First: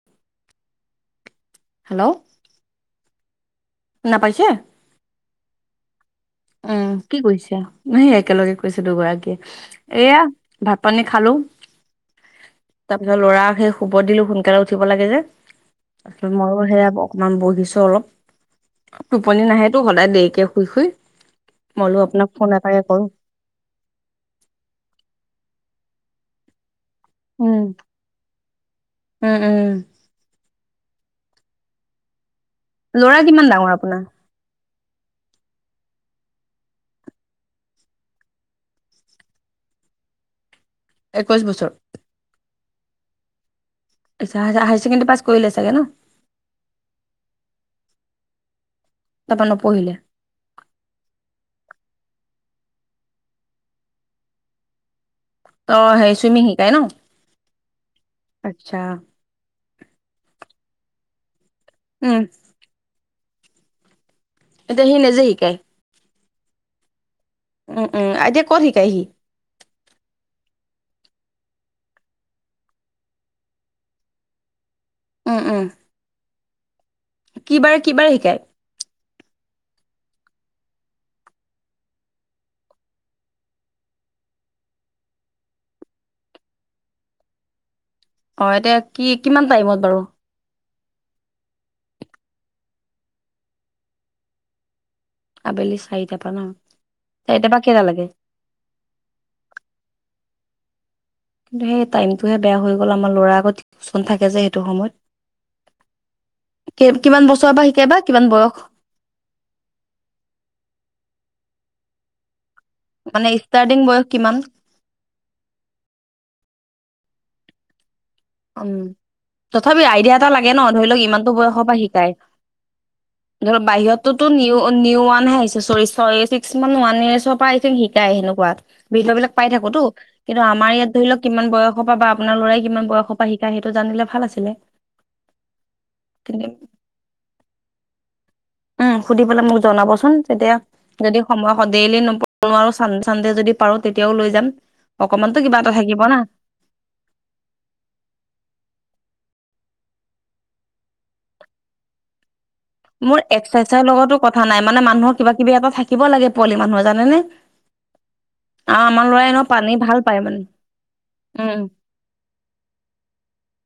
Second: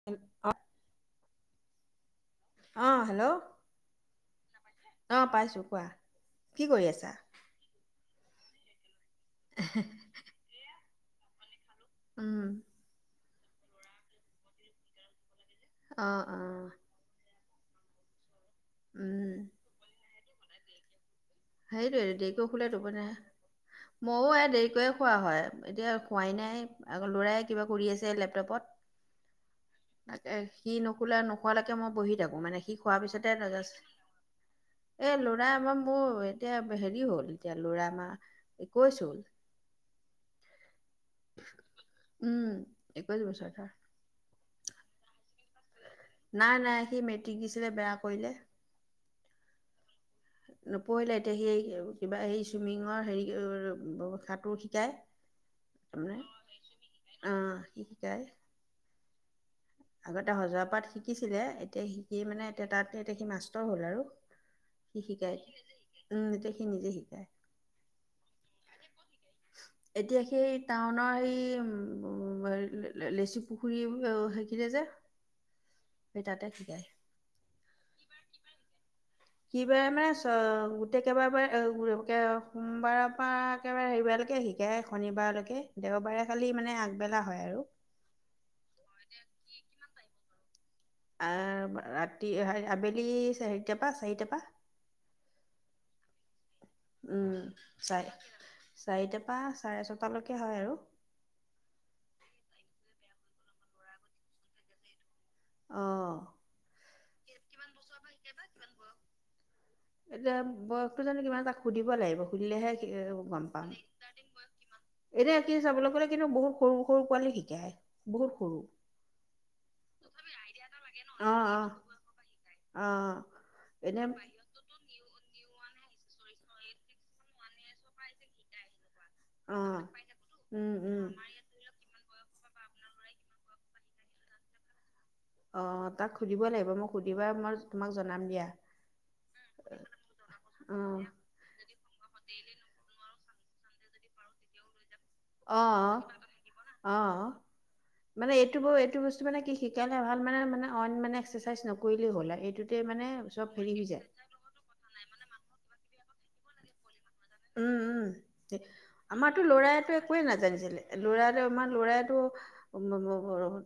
[inaudible] Hello অ'হেল্ল' শুনা পাইছে? অ'পাইছোঁ কোৱা? কি কৰি উম, আছা? কি কৈছে এই একেলগে কৈছে দুগৰাকীয়ে এয়া ভাত পানী খালোঁ। উম, তাৰপিছত ল'ৰাক সেই শুব দিলো, সোনকালে উঠিব লাগে যে, অঁ তাৰপিছত মইয়ো অঁ সেয়া অকমান বহিছো অলপ, উম টোপনি নাহেতো সদায় দেৰিকে শুই, শুই। মই বোলো সেইটো আপোনাক ফোন দেৰিকে শুলে এটাকে টোপনি কৰো। নাহে। মইয়ো এই দেৰিকয়ে খোৱা হয়, এতিয়া খোৱাই নাই। আকৌ ল'ৰাই উম, কিবা কৰি আছে, লেপটপত। উম, উম। তাকে সি নুখোলে নোখোৱালৈকে মই বহি থাকো মানে। সি শুৱাৰ ল'ৰা পিছতে কিমান ডাঙৰ আপোনাৰ? এই ল'ৰা এইবাৰ মোৰ এতিয়া হেৰি হ'ল, এতিয়া ল'ৰা আমাৰ। একৈছ হ'ল। একৈশ বছৰ। উম, একৈছ বছৰ ধৰা। যা, যা, হায় ছেকণ্ডেী পাছ কৰিলে চাগে ন? নাই, নাই সি মেট্ৰিক দিছিলে, বেয়া কৰিলে। তাৰপৰা নপঢ়িলে। নপঢ়িলে এতিয়া সেই, কিবা এই চুইমিঙৰ হেৰি সাঁতোৰ শিকায়। অ' হেৰি চুইমিং শিকাই ন? অ, শিকাই। আচ্ছা। আগতে হজৱা পাত শিকিছিলে, এতিয়া শিকি উম, মানে এতিয়া তাততে এতিয়া সি মাষ্টৰ হ'ল আৰু। সি শিকায় উম, এতিয়া সি নিজে শিকায়। উম, উম, এতিয়া ক'ত শিকাই সি? এতিয়া সেই টাউনৰ সেই, লেচি পুখুৰী সেইখিনিতে যে। উম, উম, সূই তাতে শিকায়। কি বাৰে, কি বাৰে শিকায়? সি বাৰে মানে, চ গোটেই কেইবাৰাৰে [inaudible] সোমবাৰৰ পৰা। একেবাৰে সেইবাৰলৈকে শিকাই, শনিবাৰলৈকে দেওবাৰে খালি মানে আগবেলা হয় আৰু। অ, এতিয়া কি, কিমান টাইমত বাৰু? আহ, ৰাতি আবেলি চাৰিটাৰ পৰা, চাৰিটাৰ পৰা। আবেলি চাৰিটাৰ পৰা ন? উম, চাৰিটাৰ পৰা কেইটালৈকে চাৰ, চাৰিট পৰা চাৰে ছটালৈকে হয় আৰু। কিন্তু সেই টাইমতটোহে বেয়া হৈ গ'ল, আমাৰ ল'ৰা আকৌ টিউচন থাকে যে, সেইটো সময়ত। অ'। কিমান বছৰৰ পৰা শিকাই বা কিমান বয়স? এতিয়া বয়সতো জানো কিমান তাক সুধিব লাগিব, সুধিলেহে। মানে গম পাম। ষ্টাৰ্টিং বয়স কিমান? এতিয়া কি চাবলৈ গ'লে কিন্তু, বহুত সৰু সৰু পোৱালী শিকায় বহুত সৰু। উম তথাপি আইডিয়া এটা লাগে ন, ধৰি লওক ইমানতো অ', বয়সৰ অ', পৰা শিকাই। অ'। ধৰ এনে বাহিৰতোতোন নিও, নিও, ওৱানহে আহিছে, ছয়, ছয় মান ওৱান ইয়ৰ পৰা শিকাই সেনেকুৱা, বিষয় বিলাক পাই থাকোতো, অ', কিন্তু আমাৰ উম, ইয়াত ধৰি উম। লওঁক কিমান বয়স বা, পৰা বা আপোনাৰ ল'ৰাই কিমান বয়স শিকায়, সেইটো জানিলে ভাল আছিলে। অ, তাক সুধিব কিন্তু লাগিব, মোক সুধিবা মই তোমাক জনাম দিয়া। উম, সুধি পেলাই মোক জনাবচোন তেতিয়া অ', যদি সময় সদেইলি নপ, নোৱাৰো চান, চানদে যদি পাৰো তেতিয়াও লৈ যাম। অকমানতো কিবা অ, এটা থাকিব না অহ। মানে এইটো ব এইটো বস্তু মানে কি শিকাইে ভাল মানে মানে অইন মানে এক্সাইজ নকৰিলেই হ'ল এইটো। টো মানে মোৰ চব হেৰি এক্সাৰচাইজৰ হৈ যায়। লগতো কথা নাই মানে মানুহৰ কিবা কিবি এটা থাকিব লাগে পোৱালি মানুহৰ জানা নে। উম উম আমাৰতো ল'ৰাইতো একোৱে মানে নাজানিছিলে ল'ৰাটো উম আমাৰ ল'ৰাইটো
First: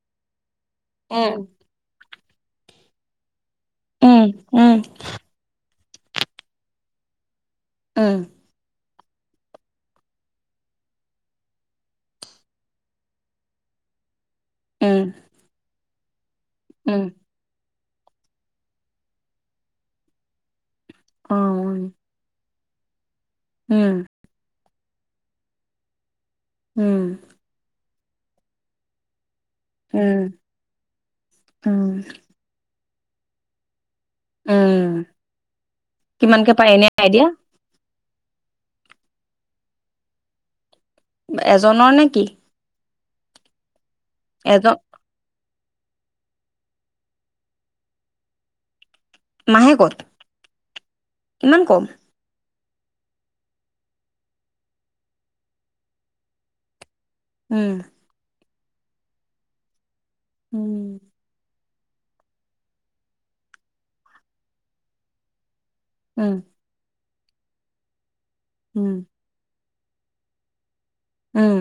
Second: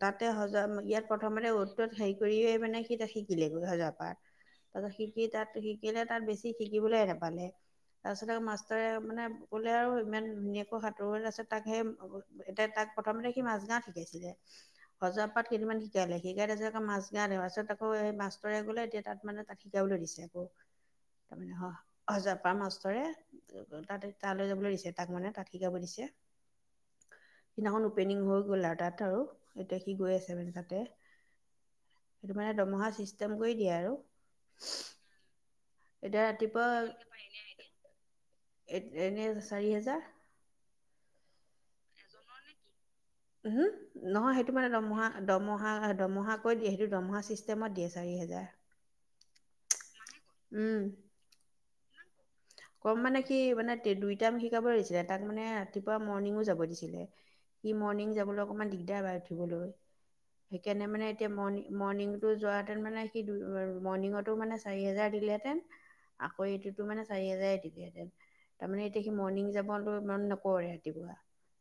তাতে সজা ইয়াত উম প্ৰথমতে অত টোত হেৰি কৰিয়ে মানে সি এতিয়া শিকিলেগৈ সজাত। উম উম তাৰপিছত শিকি তাত শিকিলে তাত বেছি শিকিবলৈ নাপালে উম তাৰপিছতে মাষ্টৰে মানে কলে আৰু ইমান ধুনীয়াকৈ সাঁতোৰ আছে তাক সেই এতিয়া তাক প্ৰথমতে সি মাছ গাওঁত শিকাইছিলে উম উম সজৰা পাত কেইদিনমান শিকালে শিকাই তাৰপাছত উম মাছ গাঁৱত তাৰপিছত আকৌ মাষ্টৰে গলে এতিয়া তাত মানে তাত শিকাবলৈ দিছে আকৌ অ তাৰমানে সজা পৰা মাষ্টৰে উম তাতে তালৈ যাবলৈ দিছে তাক মানে তাত শিকাব দিছে হোম সিদিনাখন অপেনিং হৈ গ'ল আৰু তাত আৰু এতিয়া সি গৈ উম আছে মানে তাতে উম সেইটো মানে দৰমহা চিষ্টেম কৰি দিয়ে আৰু উম এতিয়া কিমানকে ৰাতিপুৱা পায় এনে আইডিয়া এ এনে চাৰি হেজাৰ এজনৰ নে কি উম নহয় সেইটো মানে এজন দৰমহা দৰমহা দমহাকৈ দিয়ে সেইটো দৰমহা ছিষ্টেমত দিয়ে চাৰি হেজাৰ মাহেকত উম ইমান কম কম মানে সি মানে দুই টাইম শিকাব লাগিছিলে তাক মানে ৰাতিপুৱা মৰ্ণিঙো যাব দিছিলে সি উম মৰ্ণিং যাবলৈ অকণমান দিগদাৰ পাই উঠিবলৈ উম সেইকাৰণে মানে এতিয়া মৰ্ণিং মৰ্ণিঙটো যোৱা হেতেন মানে সি মৰ্ণিঙতো মানে চাৰি হেজাৰ দিলে হেতেন উম আকৌ এইটোতো মানে চাৰি হাজাৰ দিলে হেঁতেন তাৰমানে উম এতিয়া সি মৰ্ণিং যাব [unintelligible] কৰে ৰাতিপুৱা উম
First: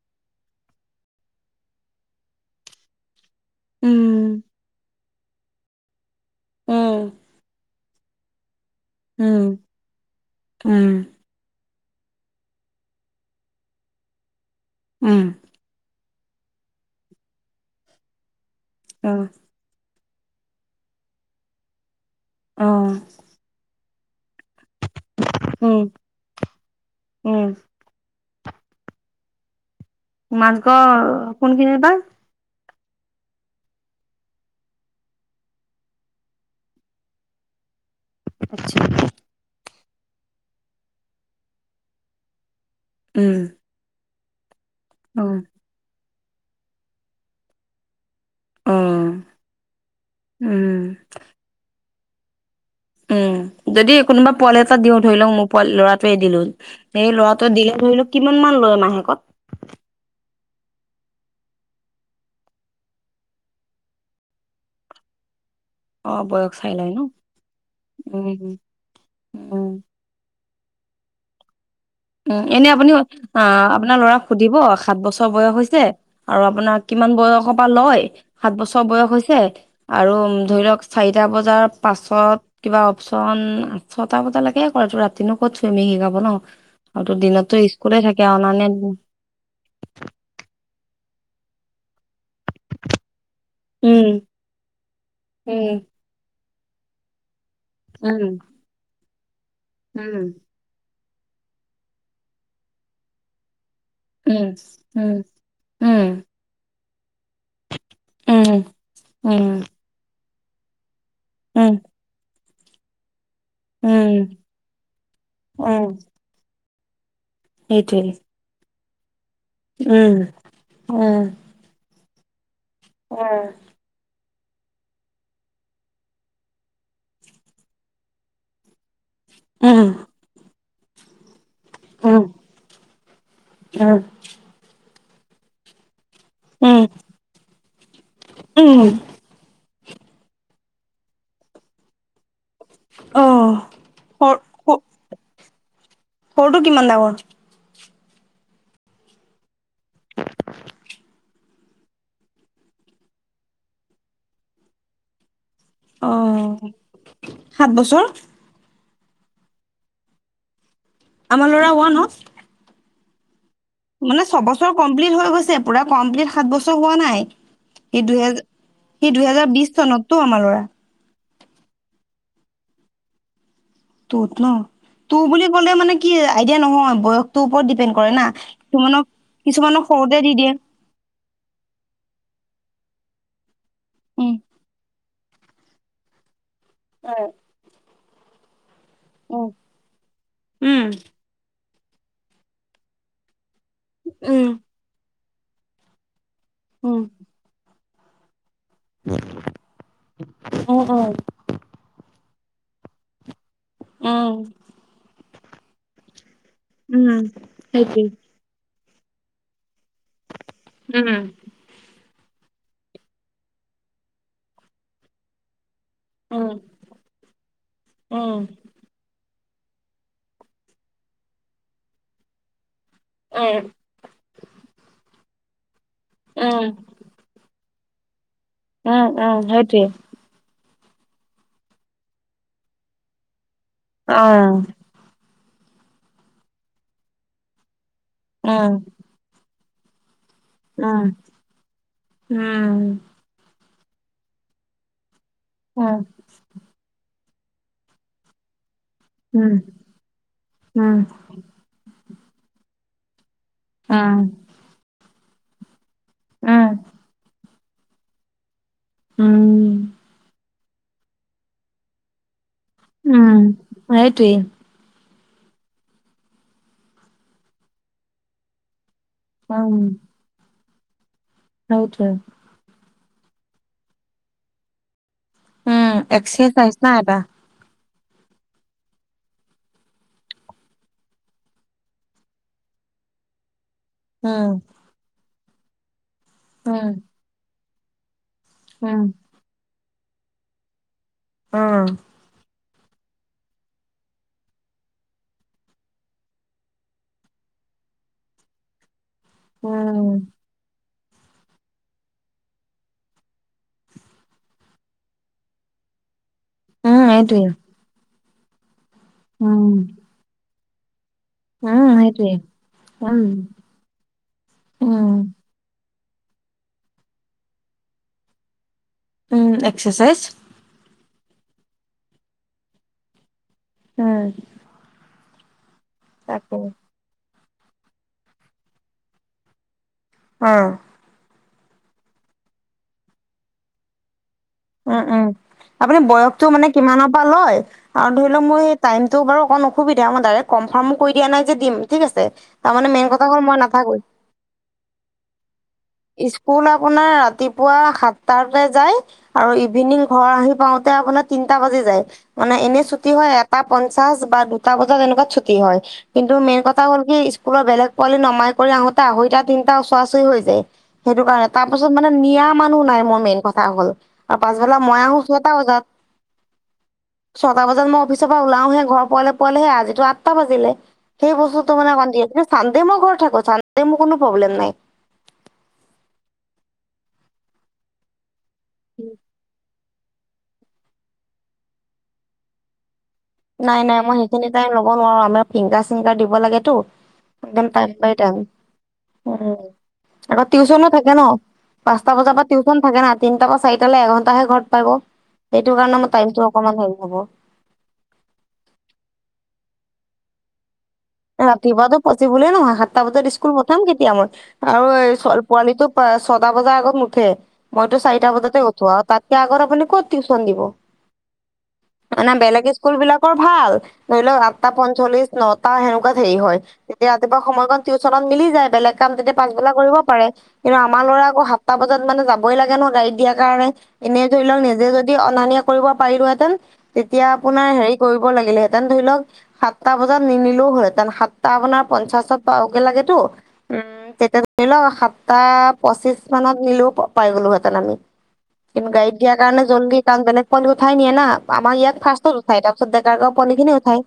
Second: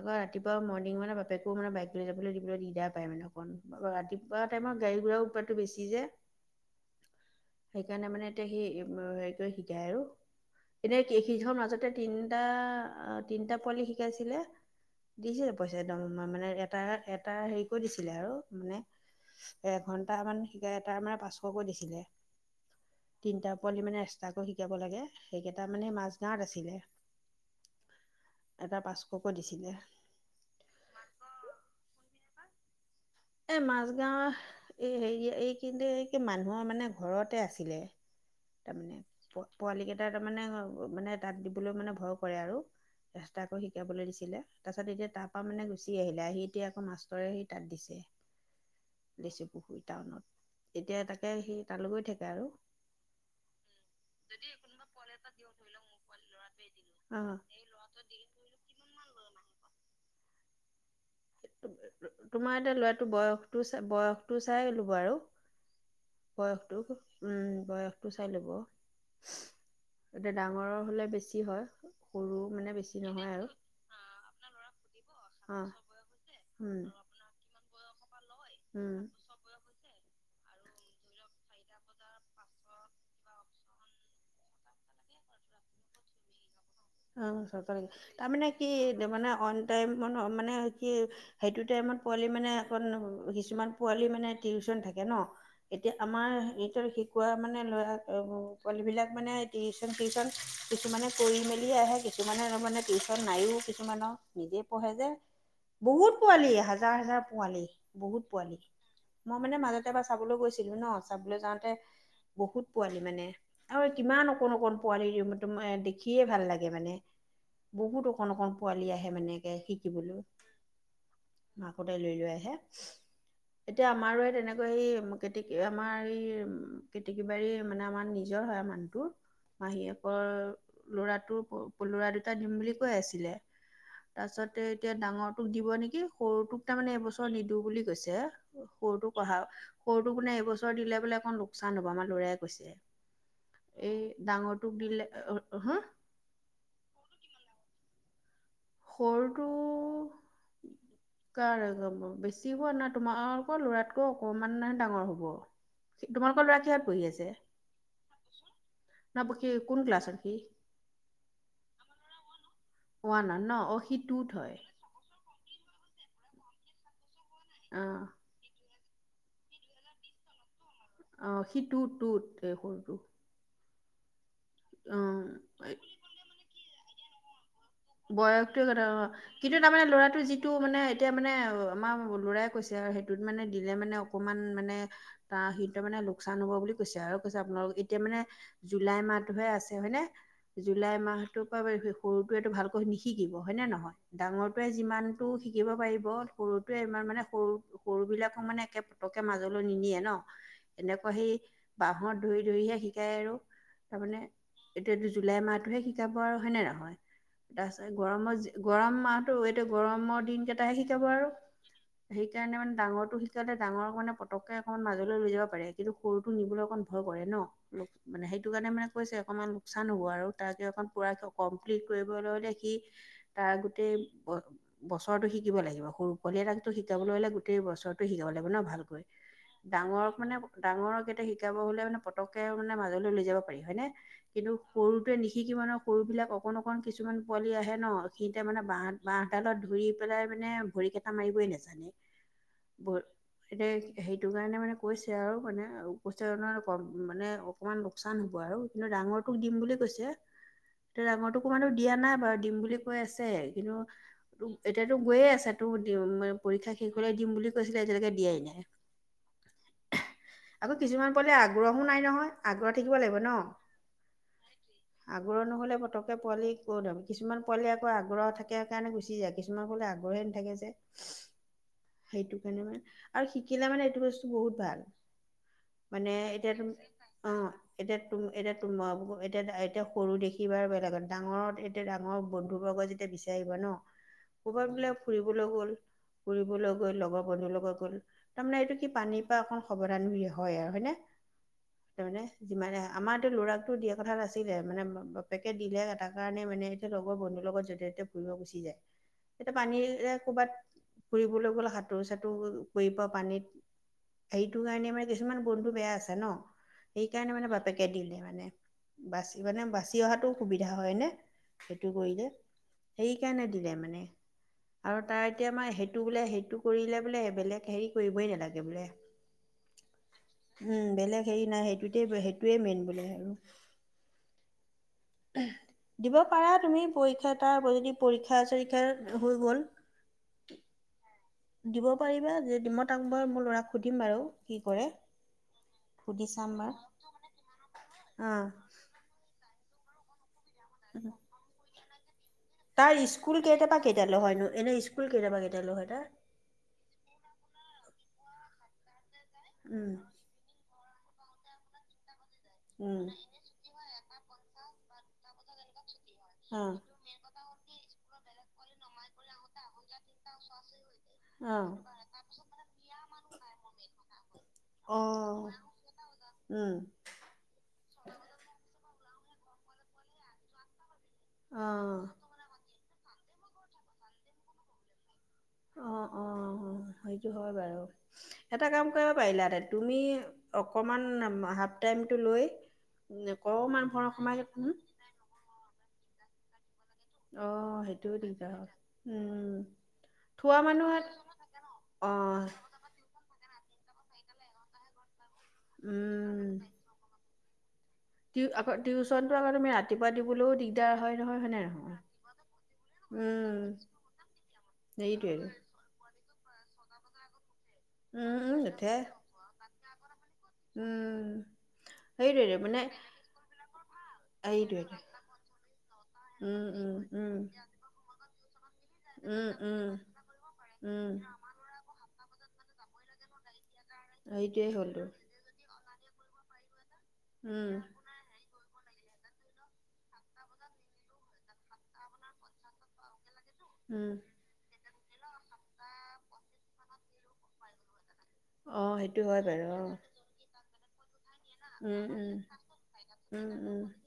আকৌ ৰাতিপুৱা মৰ্ণিং মানে বাপেকো মানে বাইক লৈ যাবলৈ দিবলৈ দিগদাৰ পায় মানে অকণ ৰাতি পুৱা টাইমত গাড়ীগোৰা উতপাতটো অলপ বেছি যে উম সেইকাৰণে মানে এতিয়া সেই হেৰি কৰি শিকাই আৰু এতিয়া কি সিহৰৰ মাজতে তিনিটা তিনিটা পোৱালি শিকাইছিলে দিছে পইচা একদম মানে এটা এটা হেৰি কৰি দিছিলে আৰু মানে উম এঘন্টামান শিকায় তাৰ মানে পাঁচশকৈ দিছিলে অ তিনিটা পোৱালি মানে এক্সট্ৰাকৈ শিকাব লাগে সেইকেইটা মানে মাজ গাঁৱত আছিলে এটা পাঁচশকৈ দিছিলে মাজগৰ কোনখিনি বা এই মাজগাওঁ এই হেৰি এই কিন্তু এই কি মানুহৰ মানে ঘৰতে আছিলে আচ্ছা তাৰমানে প পোৱালি কেইটা তাৰমানে মানে তাত দিবলৈ মানে ভয় কৰে আৰু উম, এক্সট্ৰা কৈ শিকাবলৈ দিছিলে তাৰপাছত এতিয়া উম, তাপা মানে গুচি দি আহিলে আহি এতিয়া আক মাষ্টৰে সি তাত দিছে উম, লেচুপুখুৰী টাউনত উম, তেতিয়া তাকে সেই তালৈ গৈ থাকে আৰু উম যদি কোনোবা পোৱালি এটা দিও ধৰি লওক মোৰ প লৰাটোৱে দিলো সেই অ ল'ৰাটোৱে দিলে ধৰিলো কিমানমান লয় মাহেকত তোমাৰ এতিয়া লৰাটো বয়স বয়সতটো চাইলো লব আৰু অ', বয়স চাই বয়সটো লয় ন? উম বয়সটো চাই লব উম, উম। তাতে ডাঙৰৰ হলে বেছি হয় উ সৰু এনে মানে আপুনি বেছি অ নহয় আৰু। আপোনাৰ লৰাক সুধিব সাত বছৰ বয়স অ হৈছে আৰু উম। আপোনাক কিমান বয়সৰ পৰা লয় সাত বছৰ উম। বয়স হৈছে আৰু ধৰি লওক চাৰিটা বজাৰ পাছত কিবা অপশচন ছটা বজালেকে কৰে ৰাতিনো ক'ত চুইমি শিকাব ন। আৰুতো ওম দিনততো ছয়টালে স্কুলে থাকে তাৰমানে অনা কি নিয়া জামানে অন টাইম মন মানে সেইতো টাইমত পোৱালি মানে অকন কিমান পোৱালি উম, মানে টিউচন থাকে ন উম, এতিয়া আমাৰ ইহঁতৰ পোৱা মানে ল'ৰা উম, পোৱালী বিলাক মানে টিচন উম, চিচন কিছুমানানে কৰি মেলি দি আহে কিছুমানে মানে টিউচন নাইও কিছুমানৰ নিজে পঢ়ে যে উম, বহুত উম, পোৱালি হাজাৰ হাজাৰ পোৱালি। বহুত উম, উম, পোৱালি মই মানে উম, মাজতে এবাৰ চাবলৈ গৈছিলো ন চাবলৈ যাওঁতে উম, বহুত পোৱালি মানে আৰু উম, কিমান অকণ অকণ পোৱালি সেইমতে উম, দেখিয়ে ভাল লাগে। মানে বহুত সেইটোৱে অকণ অকণ পোৱালি আহে মানে উম, শিকিবলো উম, মাকহতে লৈ লৈ আহে। উম! এতিয়া আমাৰো এই তেনেকৈ এই কেতেকী আমাৰ এই কেতিক বাৰী মানে আমাৰ নিজৰ হয় মানুহজনৰ টুপ উম, মাহীয়েকৰ ল'ৰাটোৰ পলোৰা উম, দুটা দিম বুলি কৈ আছিলে উম, তাৰ পাছতে এতিয়া ডাঙৰ তোক দিব নেকি? সৰুটোক তাৰমানে উম, এবছৰ নিদিওঁ বুলি কৈছে উম। সৰুটোক। পঢ়া সৰুটোক কোনে এইবছৰ দিলে বোলে অকণ লোকচান হব আমাৰ লৰায়ই অ', কৈছে এই সৰ স ডাঙৰটোক দিলে এ অ হো সৰুটো কিমান দাঙৰ সৰুটো [unintelligible] কাৰ ওখহব বেছি হোৱা নাই তোমালোকৰ ল'ৰাতকৈ অকণমান ডাঙৰ হ'ব। তোমালোকৰ ল'ৰাৰ অ', কিহত পঢ়ি সাত বছৰ আছে? না কোন ক্লাছত সি আমাৰ ল'ৰা ওৱানত। ওৱানত ন অঁ সি মানে ছয় টুত হয়। বছৰ কমপ্লিট হৈ গৈছে পুৰা কমপ্লিট সাত বছৰ হোৱা নাই অ সি দুহেজাৰ সি দুহেজাৰ বিশ চনততো আমাৰ ল'ৰা। অঁ সি টুত টুত সৰুটো টুত ন টুত বুলি অ ক'লে মানে কি আইডিয়া নহয় বয়সতো ওপৰত ডিপেণ্ড কৰে না বয়সতোৰ কতে অ কিছুমানক কিন্তু কিছুমানক তাৰমানে সৰুতে ল'ৰাটো দি যিটো দিয়ে মানে এতিয়া মানে আমাৰ লৰাই কৈছে আৰু সেইটোত মানে দিলে মানে উম। অকমান মানে তাৰ সেইটো মানে লোকচান হব বুলি কৈছে আৰু কৈছে আপোনালোক এতিয়া মানে জুলাই মাহটোহে উম, আছে হয়নে। উম, জুলাই মাহটোৰ পৰা সৰুটোৱেটো ভালকৈ নিশিকিব হয়নে নহয় উম, ডাঙৰটোৱে যিমানটো শিকিব পাৰিব। সৰুটোৱে উম, ইমান মানে সৰু সৰু বিলাকক মানে একেপ পতকে মাজলৈ নিনিয়ে ন, উম, উম, এনেকুৱা সি বাহত ধৰি ধৰিহে শিকায় আৰু। তাৰমানে উম। এতিয়াটো জুলাই মাহটোহে শিকাব আৰু হয়নে নহয়। উম। তাই সেইটোৱে গৰমৰ গৰম মাহতোএইটো গৰমৰ দিন কেইটাহে শিকাব উম, আৰু। সেইকাৰণে মানে ডাঙৰটো শিকাওতে ডাঙৰটো মানে পতকে অকণমান মাজলৈ লৈ যাব পাৰে। কিন্তু সৰুটো উম, নিবলৈ অকণ ভয় কৰে ন। অলপ মানে উম, সেইটো কাৰণে মানে কৈছে অকণমান লোকচান হ'ব আৰু তাৰকে অকণ পূৰাকে কমপ্লিট কৰিবলৈ হ'লে সি তাৰ উম, গোটেই বছৰটো শিকিব লাগিব। সৰু পোৱালি উম, এতাকতো শিকাবলৈ হ'লে গোটেই গোটেই বছৰটোয়ে শিকাব লাগিব ন ভালক উম, উম, সেইটোৱে। ডাঙৰক মানে ডাঙৰকেইটা শিকাব হ'লে মানে পতকে মানে মাজলৈ লৈ যাব পাৰি হয়নে কিন্তু উম, সৰু সিটোৱে নিশিকিব ন। সৰুবিলাক অকণ অকণ কিছুমান পোৱালি আহে ন সিতে মানে বাঁহ বাঁহডালত ধৰি পেলাই মানে ভৰি কেইটা মাৰিবই নেজানে। এ সেইটো কাৰণে মানে কৈছে আৰু মানে অফিচাৰ মানে অকণমান লোকচান হ'ব আৰু কিন্তু ডাঙৰ তোক দিম বুলি কৈছে। ডাঙৰটোকো মানে দিয়া নাই বাৰু দিম বুলি কৈ আছে। কিনো [unintelligible] এতিয়াতো গৈয়ে আছে তোৰ দিম পৰীক্ষা শেষলে দিম বুলি কৈছিলে আজিলৈকে দিয়াই নাই। উম। আকৌ কিছুমান পোৱালি আগ্ৰহো নাই নহয়। আগ্ৰহ থাকিব লাগিব ন। সেইটোৱে আগ্ৰহ নহ'লে পতকে পোৱালি ক'ত আও। কিছুমান পোৱালি আকৌ আগ্ৰহ থাকে কাৰণে গুচি যায়। কিছুমান উম, পোৱালি আগ্ৰহে নথাকে যে সেইটোৱে সেইটো কেনেবা আৰু শিকিলে মানে এইটো বস্তু বহুত ভাল। উম, মানে এতিয়া তু এক্সাৰচাইজ না এটা অ এতিয়া তুম এতিয়া তুম আউ এতিয়া এতিয়া সৰু দেখি বা বেলেগত ডাঙৰত এতিয়া ডাঙৰ বন্ধু বৰ্গই যেতিয়া বিচাৰিব আহিব ন উম, ক'ৰবাত বোলে ফুৰিবলৈ গ'ল, ফুৰিবলৈ উম, গৈ লগৰ বন্ধু লগত গ'ল। তাৰমানে এইটো কি উম, পানী অকণ সবধান হৈয়ে হয় আৰু হয়নে। উম, তাৰমানে যিমানে আমাৰটো ল'ৰাকটো দিয়া কথা নাছিলে। মানে বাপেকে দিলে তাৰ কাৰণে মানে এতিয়া লগৰ বন্ধুৰ লগত য'তে ত'তে ফুৰিব গুচি যায়। এতিয়া পানী উম, ক'ৰবাত ফুৰিবলৈ গ'ল সাঁতোৰ-চাঁতোৰ কৰিব পানীত এইটো কাৰণে মানে কিছুমান বন্ধু বেয়া আছে ন, উম, সেইকাৰণে সেইটোৱে মানে বাপেকে দিলে মানে। বাচি মানে উম, বাচি অহাতো সুবিধা হয় নে। উম, সেইটো কৰিলে। সেইটোৱে উম, সেইকাৰণে দিলে মানে আৰু উম, তাই এতিয়া আমাৰ সেইটো বোলে সেইটো কৰিলে বোলে বেলেগ হেৰি কৰিবই নালাগে বোলে। উম এক্সচাইজ। উম বেলেগ হেৰি নাই সেইটোতে সেইটোৱে মেইন বোলে আৰু। উম। দিব পাৰা তাকে তুমি পৰীক্ষা তাৰ যদি পৰীক্ষা-চৰীক্ষা হৈ গ'ল। অ। দিব পাৰিবা যে দিম তাক বাৰ মোৰ ল'ৰাক সুধিম বাৰু। কি কৰে উম উম আপুনি সুধি বয়সতটো চাম মানে বাৰু কিমানৰ পৰা লয় আৰু ধৰি অ লওক মোৰ সেই টাইমতো বাৰু অণ অসুবিধা মই দাৰেক কনফাৰ্মো কৰি দিয়া নাই যে দিম ঠিক আছে। তাৰমানে মেইন কথা হ'ল মই নাথাকো। নহয়নো এনেই স্কুল কেইটা পৰা কেইটালৈ হয় তাৰ? স্কুল আপোনাৰ ৰাতিপুৱা সাতটাতে যায় আৰু উম ইভিনিং ঘৰ আহি পাওঁতে আপোনাৰ তিনটা বাজি যায়, মানে এনেই ছুটি হয় এটা পঞ্চাশ বা দুটা বজাত এনেকুৱাত ছুটি হয়। কিন্তু মেইন কথা হ'ল কি স্কুলৰ বেলেগ পোৱালি নমাই কৰি আহোঁ‌তে আঢ়ৈতাৰ তিনিটা ওচৰা-ওচৰি হৈ যায়। সেইটো কাৰণে, উম অ তাৰ পাছত মানে নিয়া মানুহ নাই মোৰ মেইন কথা হ'ল, আৰু পাছবেলা অ মই আহো অ ছটা বজাত। উম। ছটা বজাত মই অফিচৰ পৰা ওলওহে ঘৰ পোৱালে পোৱালেহে আজিটো আঠটা বাজিলে। সেই বস্তুটো মানে অ বান্ধি আছে, চান্দে মই ঘৰত থাকো চান্দে মোৰ কোনো প্ৰব্লেম নাই। অ'-অ' সেইটো হয় বাৰু, এটা কাম কৰিব পাৰিলা হেতেন। তুমি অকণমান হাফ টাইমটো লৈ নাই অকমান নাই ভৰ মই সোমাই সেইখিনি টাইম হম লব নোৱাৰোঁ‌, আমাৰ ফিংগাৰ চিংগাৰ দিব লাগেতো। একদম অ', টাইম বাই সেইটোও টাইম, দিগদাৰ হ'ল। উম। আকৌ থোৱা টিউশচনো মানুহ থাকে ন, পাঁচটা বজাৰ অ', পৰা টিউশচন থাকে না তিনিটা বা চাৰিটালৈ এঘন্টাহে ঘৰত পাব, সেইটো কাৰণে মোৰ উম। টাইমটো অকমান হেৰি হ'ব। টিউ আকৌ টিউচনটো আকৌ তুমি ৰাতিপুৱা দিবলৈও দিগদাৰ হয়। নহয় হয়নে নহয়? ৰাতিপুৱাটো পচিবলে নহয়, সাতটা বজাত স্কুল উম পঠাম কেতিয়া মই? আৰু এই সেইটোৱেই। পোৱালিটোক ছটা বজাৰ আগত নুঠে। মইটো উম চাৰিটা উম বজাতে নুঠে। উঠোঁ, আৰু তাতকে আগত আপুনি ক'ত টিউচন দিব? উম মানে বেলেগ স্কুল বিলাকৰ ভাল, ধৰি লওক আঠটা এইটোৱেটো পঞ্চল্লিশ, ন তেনেকুৱাত হেৰি হয়, উম উম তেতিয়া উম। ৰাতিপুৱা সময়কন টিউচনত মিলি যায়, বেলেগ কাম তেতিয়া উম পাচবেলা উম কৰিব পাৰে। কিন্তু আমাৰ উম। ল'ৰা আক' সাতটা বজাত মানে যাবই লাগে ন গাড়ী দিয়াৰ কাৰণে, এনেই ধৰি লওক সেইটোৱে নিজে হ'লতো। যদি অনা নিয়া কৰিব পাৰিলোহেঁতেন, তেতিয়া আপোনাৰ উম হেৰি কৰিব লাগিলেহেতেন ধৰি লওক সাতটা বজাত নিনিলেও হয় তেন, সাতটা আপোনাৰ পঞ্চাশত পাবগে লাগেতো, উম, তেতিয়া নিলো, সাতটা পঁচিশ মানত নিলেও পাই গ'লো হেতেন আমি। অ কিন্তু গাড়ীত সেইটো দিয়াৰ হয় বাৰু কাৰণে অ জল্দি কাম বে পুৱালি উঠাই নিয়ে না, আমাৰ ইয়াত উম উম ফাৰ্ষ্টত উঠাই তাৰিছত ডেকাৰ গাঁও উম পুৱালি খিনি উম উঠায়।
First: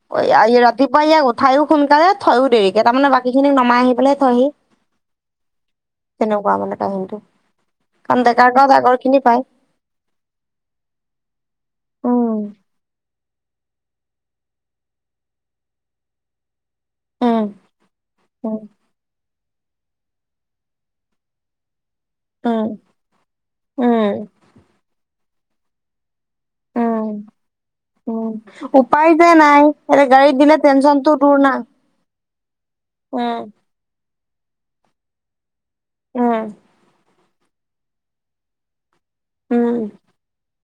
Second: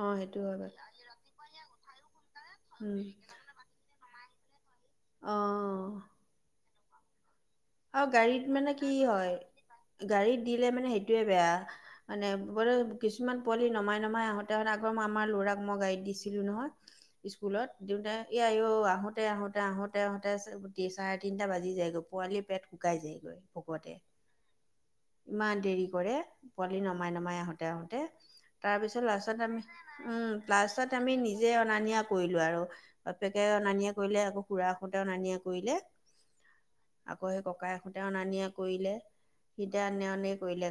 অ সেইটো হয় বাৰু ৰাতিপুৱা ইয়াক উঠায়ো সোনকালে থয়ো দেৰিকে, উম তাৰমানে বাকী খিনিক নমাই আহি পেলাই থয়হি। অ তেনেকুৱা মানে কাহিনিটো, আৰু কাৰণ গাড়ীত ডেকা মানে গাঁৱত কি আগৰ খিনি হয় পায়। গাড়ীত দিলে মানে সেইটোৱে বেয়া। মানে উম গ কিছুমান পোৱালি নমাই নমাই আহোঁ‌তে আহোঁতে, আগৰ মই আমাৰ ল'ৰাক মই গাড়ীত দিছিলোঁ নহয়। উম স্কুলত দিওঁতে, ই আই উম ঔ আহোঁ‌তে-আহোঁ‌তে-আহোঁ‌ত আহোঁ‌তে-আহোঁ‌তে চাৰে তিনিটা বাজি যায় গৈ, পোৱালি পেট উম শুকাই যায়গৈ ভুকতে, উম ইমান দেৰি কৰে। পোৱালি উম নমাই নমাই আহোঁতে আহোঁতে, উম তাৰপিছত উপায় যে লাষ্টত আমি, নাই এতিয়া উম গাড়ীত দিলে লাষ্টত আ টেনচনটো আমি দূৰ নিজে না অনা নিয়া কৰিলোঁ‌ আৰু, উম বাপেকে অনা নিয়া কৰিলে, আকৌ খুৰাক হঁ‌তে অনা নিয়া কৰিলে। উম। আকৌ সেই ককায়েক হঁ‌তে অনা নিয়া কৰিলে, উম সিতে আনা অনি কৰিলে।